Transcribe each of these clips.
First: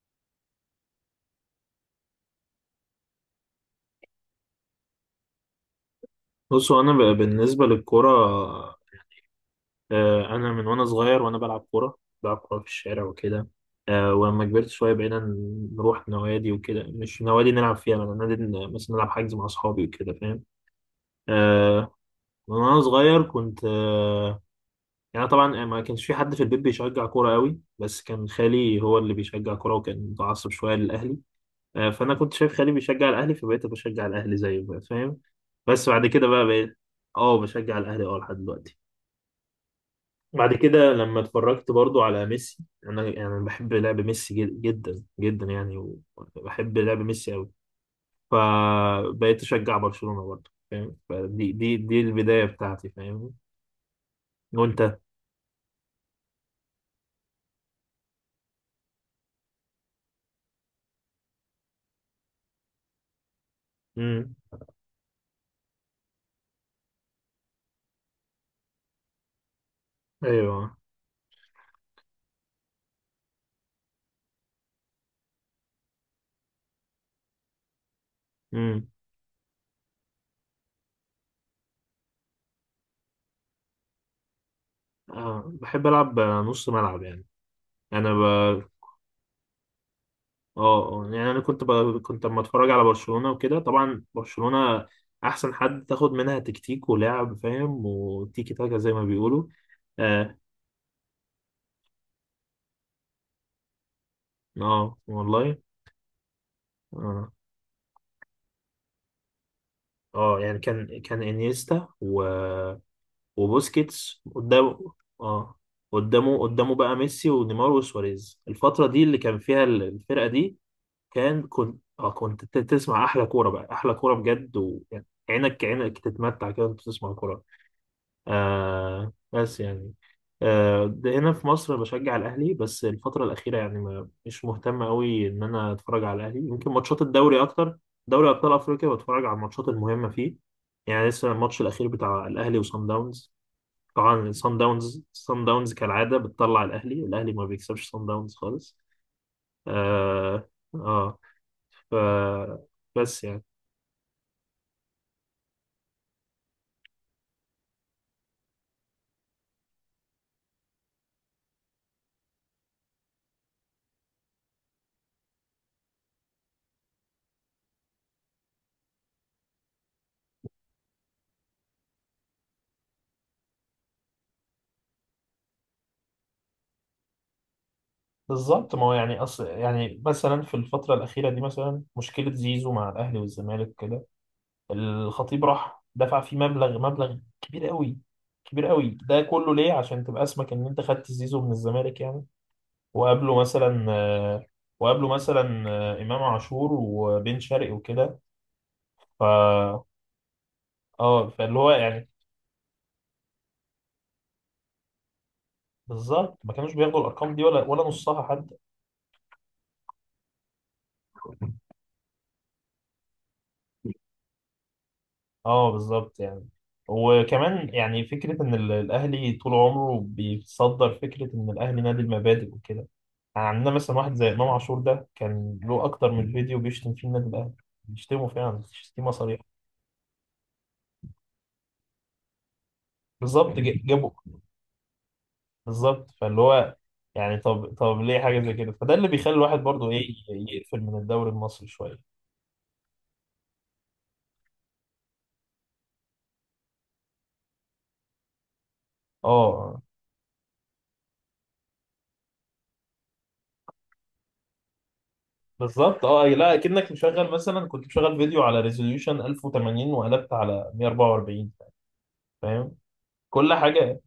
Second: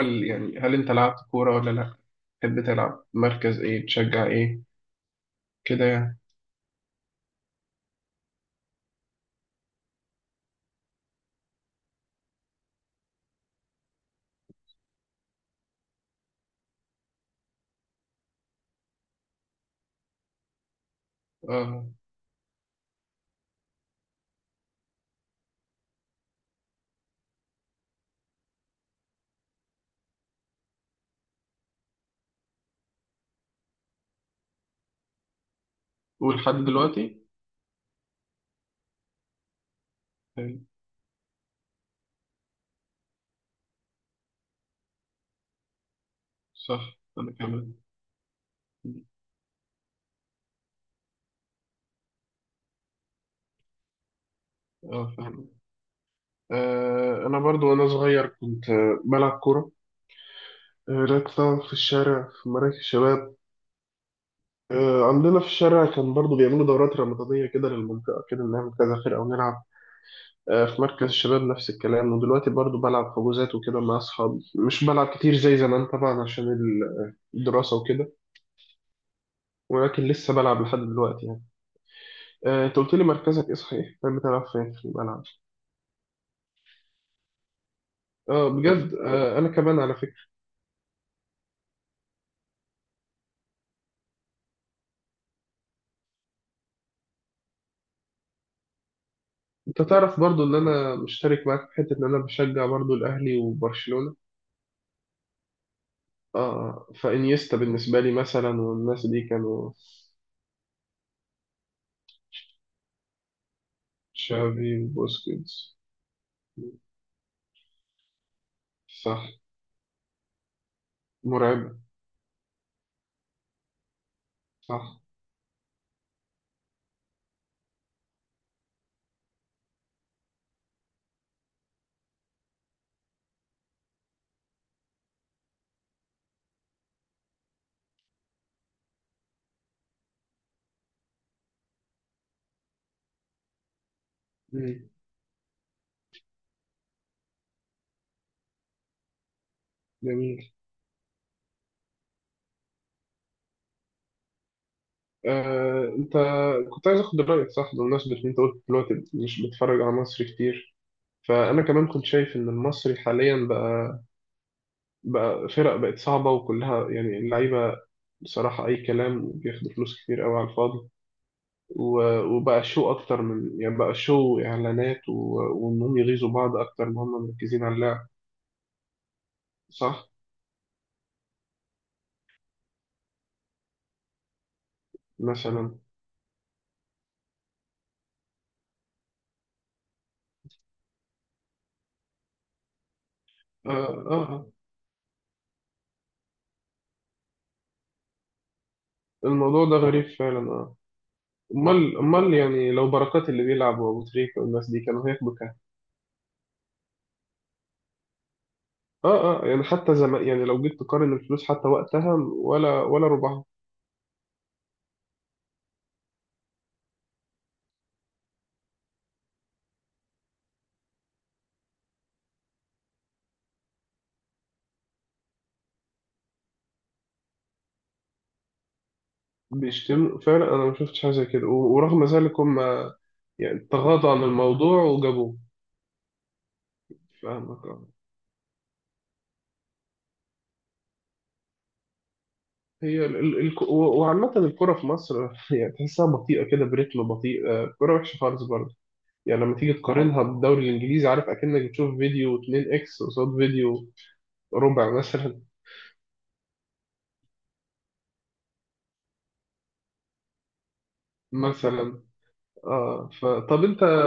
هل انت لعبت كورة ولا لا؟ تحب تلعب مركز ايه؟ تشجع ايه؟ كده يعني. بصوا انا بالنسبه للكوره، انا من وانا صغير وانا بلعب كوره. بلعب كوره في الشارع وكده. ولما كبرت شويه بقينا نروح نوادي وكده، مش نوادي نلعب فيها بقى، نادي مثلا نلعب حجز مع اصحابي وكده، فاهم. اه، آه، من وانا صغير كنت يعني طبعا ما كانش في حد في البيت بيشجع كوره قوي، بس كان خالي هو اللي بيشجع كوره وكان متعصب شويه للاهلي. فانا كنت شايف خالي بيشجع الاهلي فبقيت بشجع الاهلي زيه بقى، فاهم. بس بعد كده بقى ولحد بقيت دلوقتي. اه بشجع الاهلي، اه لحد دلوقتي. بعد حلو. كده لما اتفرجت برضو على ميسي، انا يعني بحب لعب ميسي جدا جدا يعني. وبحب لعب صح، ميسي انا قوي. كمان. فبقيت اشجع برشلونة برضو، فاهم. فدي دي دي البداية بتاعتي، فاهم. وانت؟ اه، فاهم. آه، انا برضو وانا صغير كنت بلعب كورة. آه، لعبت طبعا في الشارع، في مراكز الشباب. امم. آه، عندنا في الشارع كان برضو بيعملوا دورات رمضانية كده للمنطقة، كده نعمل كذا فرقة ونلعب. آه، ايوه. في مركز الشباب نفس الكلام. ودلوقتي برضو بلعب حجوزات وكده مع أصحابي. مش بلعب كتير زي زمان طبعا عشان الدراسة وكده. امم. ولكن لسه بلعب لحد دلوقتي يعني. آه، انت قلت لي مركزك ايه، صحيح؟ كان بتلعب فين في الملعب؟ آه بحب العب نص ملعب يعني. انا اه بجد، آه، انا كمان على فكره. اه يعني انا كنت كنت لما اتفرج على برشلونة وكده، طبعا برشلونة احسن حد تاخد منها تكتيك ولعب، فاهم، وتيكي تاكا زي ما بيقولوا. انت تعرف اه. برضو ان انا مشترك معاك في حته، ان انا بشجع برضو الاهلي وبرشلونه. والله. اه، اه. فانيستا بالنسبه لي مثلا والناس دي كانوا. اه يعني كان انيستا وبوسكيتس تشافي قدامه. اه، وبوسكيتس. قدامه بقى ميسي ونيمار وسواريز، الفترة دي اللي صح. كان فيها الفرقة دي. كان مرعبه. كنت اه كنت تسمع احلى كورة بقى، احلى كورة بجد، صح. وعينك تتمتع كده وانت تسمع كورة. آه بس يعني. آه ده هنا في مصر بشجع الأهلي، بس الفترة الأخيرة يعني ما مش مهتم أوي إن أنا أتفرج على الأهلي، يمكن ماتشات الدوري أكتر. دوري أبطال أفريقيا بتفرج على الماتشات المهمة فيه. يعني لسه الماتش الأخير بتاع الأهلي وصن داونز، طبعا صن مم. داونز صن داونز كالعادة بتطلع الأهلي ما بيكسبش صن داونز خالص. آه. جميل. آه. ف، بس يعني، آه، انت. كنت عايز اخد رايك، صح، بمناسبه ان انت قلت دلوقتي مش بتتفرج على مصر كتير. فانا كمان كنت شايف ان المصري حاليا بقى، فرق بقت صعبة، وكلها يعني اللعيبة بصراحة أي كلام بياخدوا فلوس كتير قوي على الفاضي. وبقى شو أكتر من يعني، بقى شو إعلانات وإنهم يغيظوا بعض أكتر ما هم مركزين على اللعب. بالظبط. ما هو يعني أصل يعني صح، مثلا في الفترة الأخيرة دي، مثلا مشكلة زيزو مع الأهلي والزمالك كده، الخطيب مثلا. راح دفع فيه مبلغ كبير قوي، كبير قوي. ده كله ليه؟ عشان تبقى اسمك ان انت خدت زيزو من الزمالك يعني، وقابله آه مثلا آه آه. وقابله مثلا امام عاشور وبن شرقي وكده. الموضوع ده ف، غريب فعلا، آه. اه فاللي هو أمال يعني، أمال يعني لو بركات اللي بيلعب وأبو تريكة والناس دي كانوا هياخدوا كام؟ بالظبط ما كانوش بياخدوا الارقام دي، ولا ولا نصها حد. آه آه، يعني حتى زمان، يعني لو جيت تقارن الفلوس حتى وقتها، ولا ولا ربعها. اه بالظبط يعني. وكمان يعني فكرة إن الأهلي طول عمره بيصدر فكرة إن الأهلي نادي المبادئ وكده. يعني عندنا مثلا واحد زي إمام عاشور، ده كان له أكتر من فيديو بيشتم فيه النادي الأهلي، بيشتمه فعلا شتيمة صريحة. بيشتموا فعلا، انا ما شفتش حاجه زي كده، ورغم ذلك هم بالظبط يعني تغاضوا جابه. عن الموضوع وجابوه. بالظبط فاللي هو يعني، فاهمك، طب آه. طب ليه حاجة زي كده؟ فده اللي بيخلي الواحد برضه إيه، يقفل من الدوري المصري شوية. هي ال ال ال وعامة الكرة في مصر يعني تحسها بطيئة كده، بريتم بطيء. آه، الكرة وحشة خالص برضه يعني لما تيجي اه تقارنها بالدوري الإنجليزي. عارف أكنك بتشوف فيديو 2 إكس قصاد فيديو ربع مثلا. بالظبط. اه لا كأنك مشغل مثلا، كنت مشغل فيديو على ريزوليوشن 1080 وقلبت على 144، مثلا. فاهم، اه، كل فطب أنت حاجة.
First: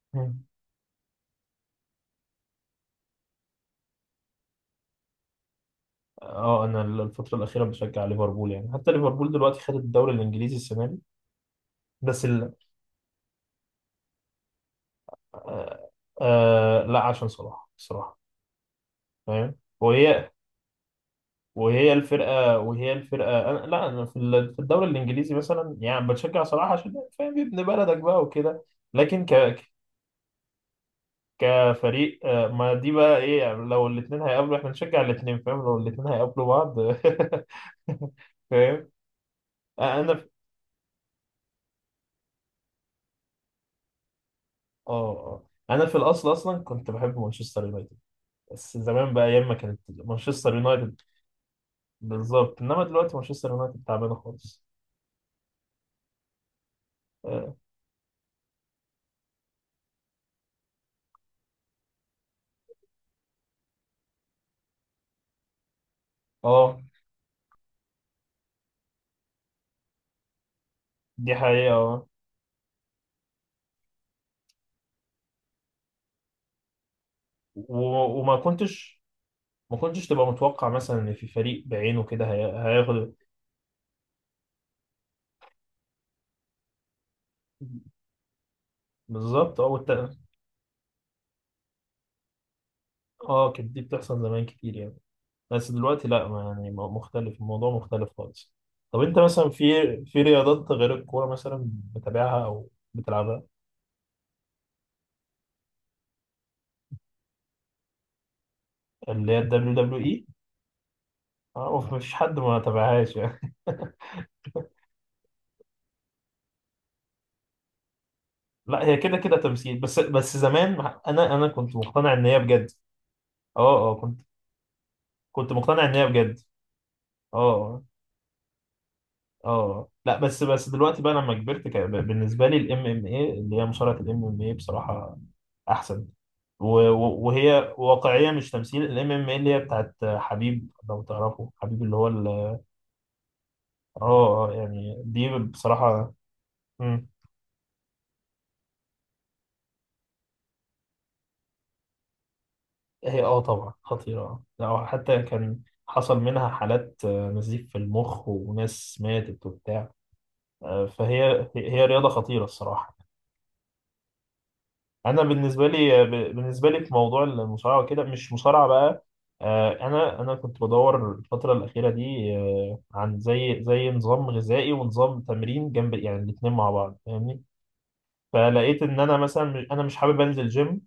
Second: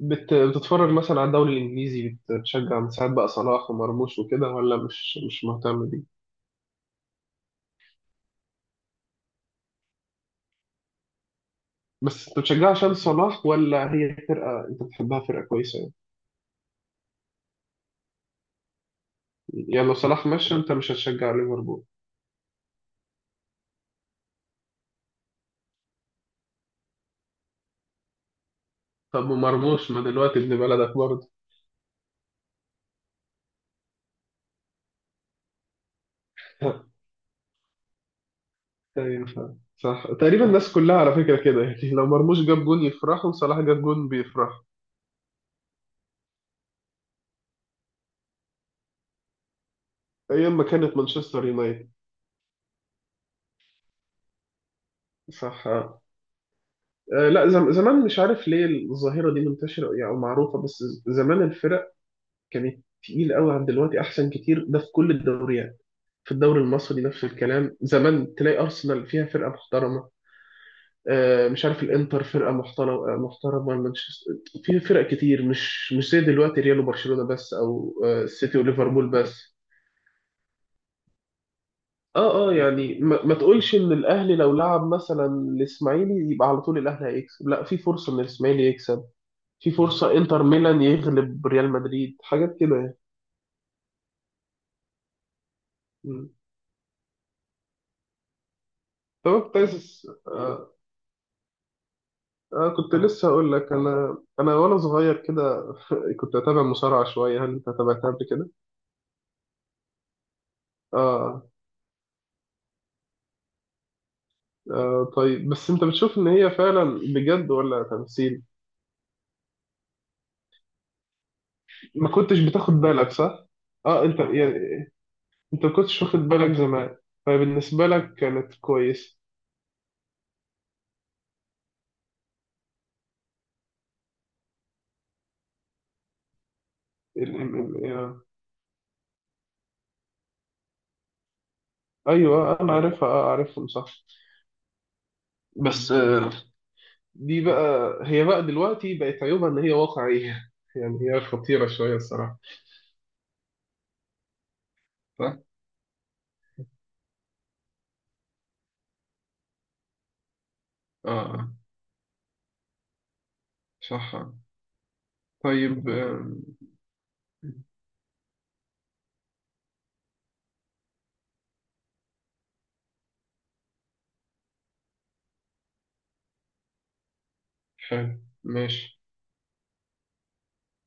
بتتفرج مثلا على الدوري الإنجليزي؟ بتشجع من ساعات بقى صلاح ومرموش وكده، ولا مش مهتم؟ اه انا الفترة الأخيرة بشجع ليفربول، يعني حتى ليفربول دلوقتي خدت الدوري الإنجليزي السنة دي. بس بس انت ال... بتشجع عشان صلاح، ولا هي فرقة انت بتحبها، فرقة كويسة آه... يعني؟ لا عشان صلاح الصراحة، فاهم. يعني لو صلاح وهي، مشى، انت مش هتشجع ليفربول؟ وهي الفرقة أنا... لا أنا في في الدوري الإنجليزي مثلا يعني بشجع صلاح عشان فاهم ابن بلدك بقى وكده. لكن طب ك... ومرموش ما دلوقتي ابن بلدك برضه. كفريق ما دي بقى ايه يعني، لو الاثنين هيقابلوا احنا نشجع الاثنين، فاهم، لو الاثنين هيقابلوا بعض فاهم. ايوه، فاهم. صح، انا تقريبا الناس كلها على فكرة كده، يعني لو مرموش جاب جون يفرحوا، وصلاح جاب جون بيفرحوا. اه، اه انا في الاصل اصلا كنت بحب مانشستر يونايتد، بس زمان بقى، ايام ما كانت مانشستر ايام ما كانت يونايتد. مانشستر يونايتد. بالظبط، انما دلوقتي مانشستر يونايتد تعبانه خالص. صح. آه، آه، لا اه زم زمان، مش عارف ليه الظاهرة دي منتشرة يعني او معروفة، بس زمان الفرق كانت تقيل قوي عن دلوقتي، احسن كتير، ده في كل الدوريات. في الدوري آه، المصري نفس الكلام، زمان تلاقي أرسنال فيها فرقة محترمة، دي آه، مش حقيقه عارف اه. الانتر فرقة محترمة، آه، محترمة مانشستر. في فرق كتير، مش زي دلوقتي ريال وبرشلونة بس، أو آه، وما السيتي كنتش وليفربول بس. ما كنتش تبقى متوقع مثلا ان في فريق بعينه كده اه اه، يعني هياخد. ما تقولش ان الاهلي لو لعب مثلا الاسماعيلي يبقى على طول الاهلي هيكسب، لا، في فرصة ان الاسماعيلي يكسب. بالظبط اه في فرصة انتر ميلان يغلب ريال مدريد، حاجات كده يعني. اه كانت دي بتحصل زمان كتير يعني، بس دلوقتي لا مم. ما يعني مختلف، الموضوع مختلف خالص. طب انت طب مثلا كنت في، عايز. أس- في رياضات غير الكوره مثلا بتتابعها او آه، كنت لسه بتلعبها؟ هقول لك، انا وانا صغير كده كنت اتابع مصارعه شويه، هل انت تابعتها قبل كده؟ اللي هي الدبليو دبليو. آه. اه مفيش حد ما تابعهاش يعني اه طيب، بس انت بتشوف ان هي فعلا بجد ولا تمثيل؟ لا هي كده كده تمثيل، بس بس زمان انا انا كنت ما مقتنع ان هي كنتش بجد. بتاخد بالك، صح؟ اه. اه اه، انت كنت، يعني، كنت انت ما مقتنع ان كنتش هي واخد بجد. بالك زمان. اه. فبالنسبه لك كانت كويس. اه لا بس بس دلوقتي بقى لما كبرت كان بالنسبه لي الام ام اي اللي هي مصارعه، الام ام اي بصراحه احسن، ال... ال... وهي آه. واقعيه مش تمثيل، الام ام اي اللي هي بتاعت حبيب، لو تعرفه حبيب اللي هو ايوه انا عارفها، اه، عارفهم، صح. اه يعني دي بس بصراحه آه، دي بقى، هي بقى دلوقتي بقت عيوبها ان هي واقعيه يعني هي خطيره شويه الصراحه. هي اه طبعا خطيرة. لو حتى صح. كان حصل منها حالات نزيف في المخ وناس ماتت وبتاع. اه فهي آه. هي رياضة خطيرة الصراحة. صح. أنا بالنسبة طيب، لي آم، بالنسبة لي في موضوع المصارعة وكده مش مصارعة بقى. أنا كنت بدور الفترة الأخيرة دي عن زي نظام غذائي ونظام تمرين جنب، يعني الاتنين مع بعض فاهمني. حلو فلقيت ماشي. إن أنا مثلا أنا مش حابب أنزل جيم،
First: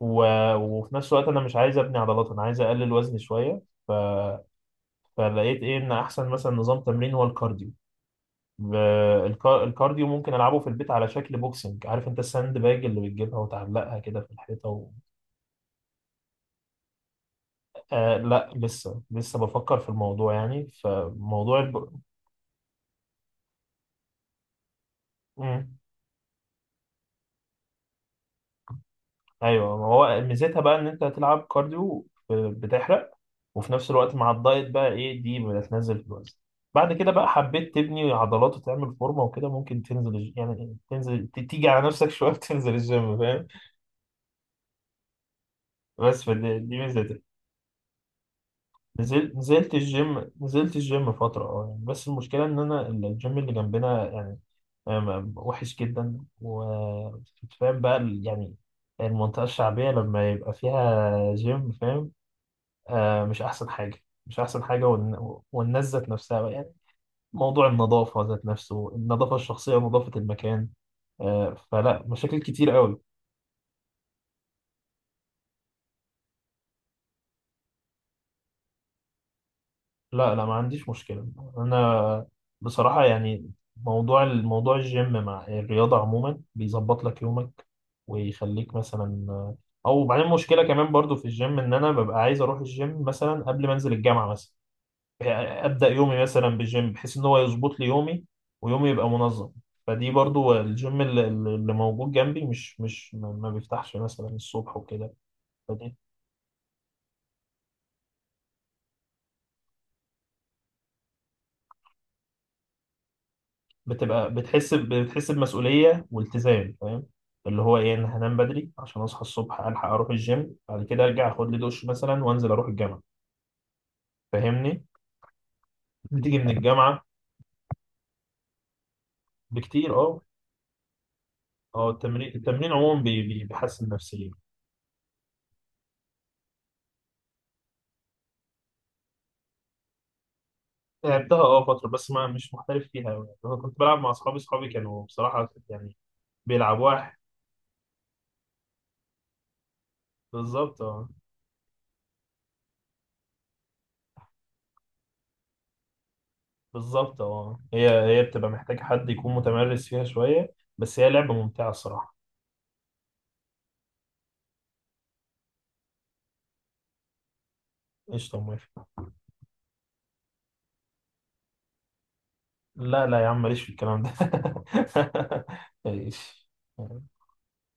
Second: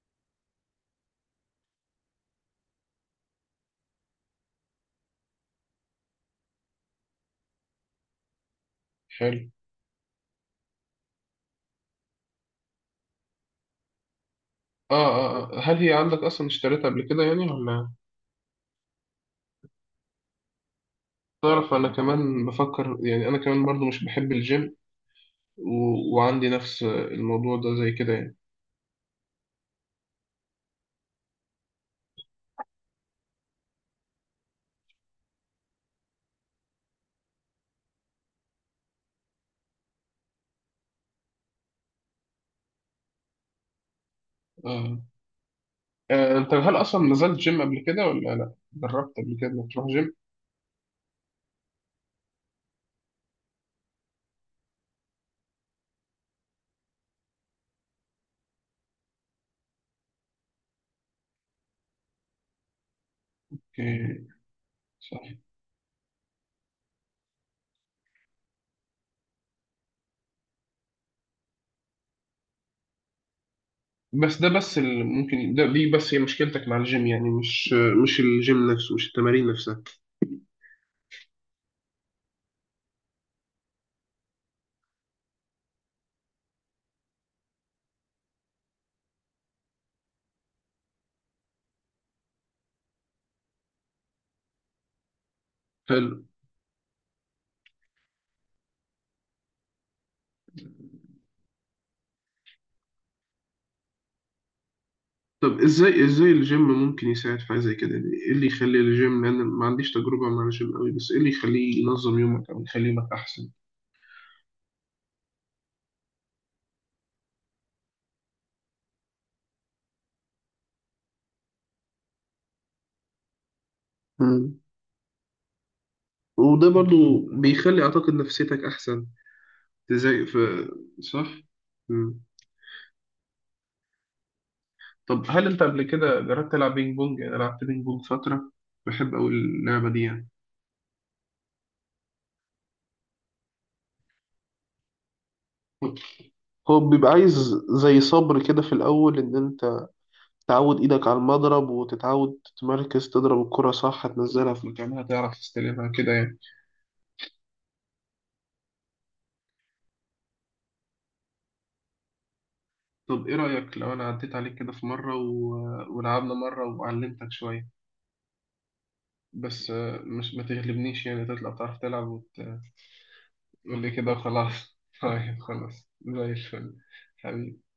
وفي نفس الوقت أنا مش عايز أبني عضلات، أنا عايز أقلل وزني شوية. ف، فلقيت ايه ان احسن مثلا نظام تمرين هو الكارديو. ب- حلو. الكارديو ممكن العبه في البيت على شكل بوكسنج، عارف انت الساند باج اللي بتجيبها وتعلقها كده في الحيطه آه، آه، آه، هل هي عندك أصلا اشتريتها قبل كده يعني ولا؟ آه لا لسه لسه بفكر في الموضوع يعني، فموضوع تعرف، أنا الب... كمان بفكر يعني، أنا كمان برضو مش بحب الجيم. و... مم. وعندي نفس الموضوع ده زي كده يعني. ايوه ما هو ميزتها بقى ان انت هتلعب كارديو، بتحرق، وفي نفس الوقت مع الدايت بقى ايه دي بتنزل في الوزن. بعد كده بقى حبيت تبني عضلات وتعمل فورمه وكده، ممكن تنزل يعني تنزل تيجي على نفسك شويه تنزل الجيم، فاهم. آه. بس آه، أنت فدي هل دي أصلا ميزتها. نزلت جيم قبل كده، ولا لأ، جربت نزلت، قبل كده نزلت إنك تروح جيم؟ الجيم نزلت الجيم فترة اه يعني، بس المشكلة إن أنا الجيم اللي جنبنا يعني وحش جدا، وفاهم بقى يعني المنطقة الشعبية لما يبقى فيها جيم فاهم. آه مش أحسن حاجة، أوكي. مش أحسن حاجة، صح. والناس ذات نفسها بقى يعني، موضوع النظافة ذات نفسه، النظافة الشخصية ونظافة المكان. آه فلا، مشاكل كتير قوي. بس ده، بس اللي ممكن، ده دي بس هي مشكلتك مع الجيم يعني، مش الجيم نفسه، مش التمارين نفسها. لا لا ما عنديش مشكلة، أنا بصراحة يعني، موضوع الجيم مع الرياضة عموما بيظبط لك يومك ويخليك مثلا، أو بعدين مشكلة كمان برضو في الجيم إن أنا ببقى عايز أروح الجيم مثلا قبل ما أنزل الجامعة، مثلا أبدأ يومي مثلا بالجيم بحيث إن هو يظبط لي يومي ويومي يبقى منظم. فدي برضو الجيم اللي، اللي موجود جنبي مش مش ما بيفتحش مثلا الصبح وكده. طب ازاي الجيم ممكن يساعد في حاجه زي كده يعني؟ ايه اللي يخلي الجيم، لان أنا ما عنديش تجربه مع الجيم قوي، بس ايه اللي يخليه ينظم يومك او يخلي يومك احسن؟ بتبقى بتحس بتحس بمسؤولية والتزام، فاهم، اللي هو ايه، انا هنام بدري عشان اصحى الصبح الحق اروح الجيم، بعد كده ارجع اخد لي دش مثلا وانزل اروح الجامعة، مم. فاهمني، بتيجي من وده برضو الجامعة بيخلي اعتقد نفسيتك احسن. بكتير. اه ازاي؟ في؟ صح. اه مم. التمرين عموما بيحسن نفسيا. طب هل انت قبل كده جربت تلعب بينج بونج؟ انا لعبت بينج بونج فتره، بحب قوي اللعبه دي يعني. لعبتها اه فترة، بس ما مش محترف فيها أوي. انا كنت بلعب مع اصحابي كانوا بصراحة يعني هو بيلعبوا بيبقى واحد. عايز زي صبر كده في الأول، إن أنت تعود بالظبط إيدك اه. على المضرب، وتتعود تتمركز، تضرب الكرة صح، تنزلها في مكانها، تعرف تستلمها كده يعني. بالظبط اه، هي، هي بتبقى محتاجة حد يكون متمرس فيها شوية، بس هي لعبة ممتعة الصراحة. طب ايه رأيك لو انا عديت عليك كده في مرة، و... ولعبنا مرة وعلمتك شوية. قشطة موافق. بس آه، مش ما تغلبنيش يعني، تطلع بتعرف تلعب وت... لا لا يا عم، ماليش في قول لي الكلام كده ده وخلاص. طيب خلاص، زي ماليش. الفل، حبيبي.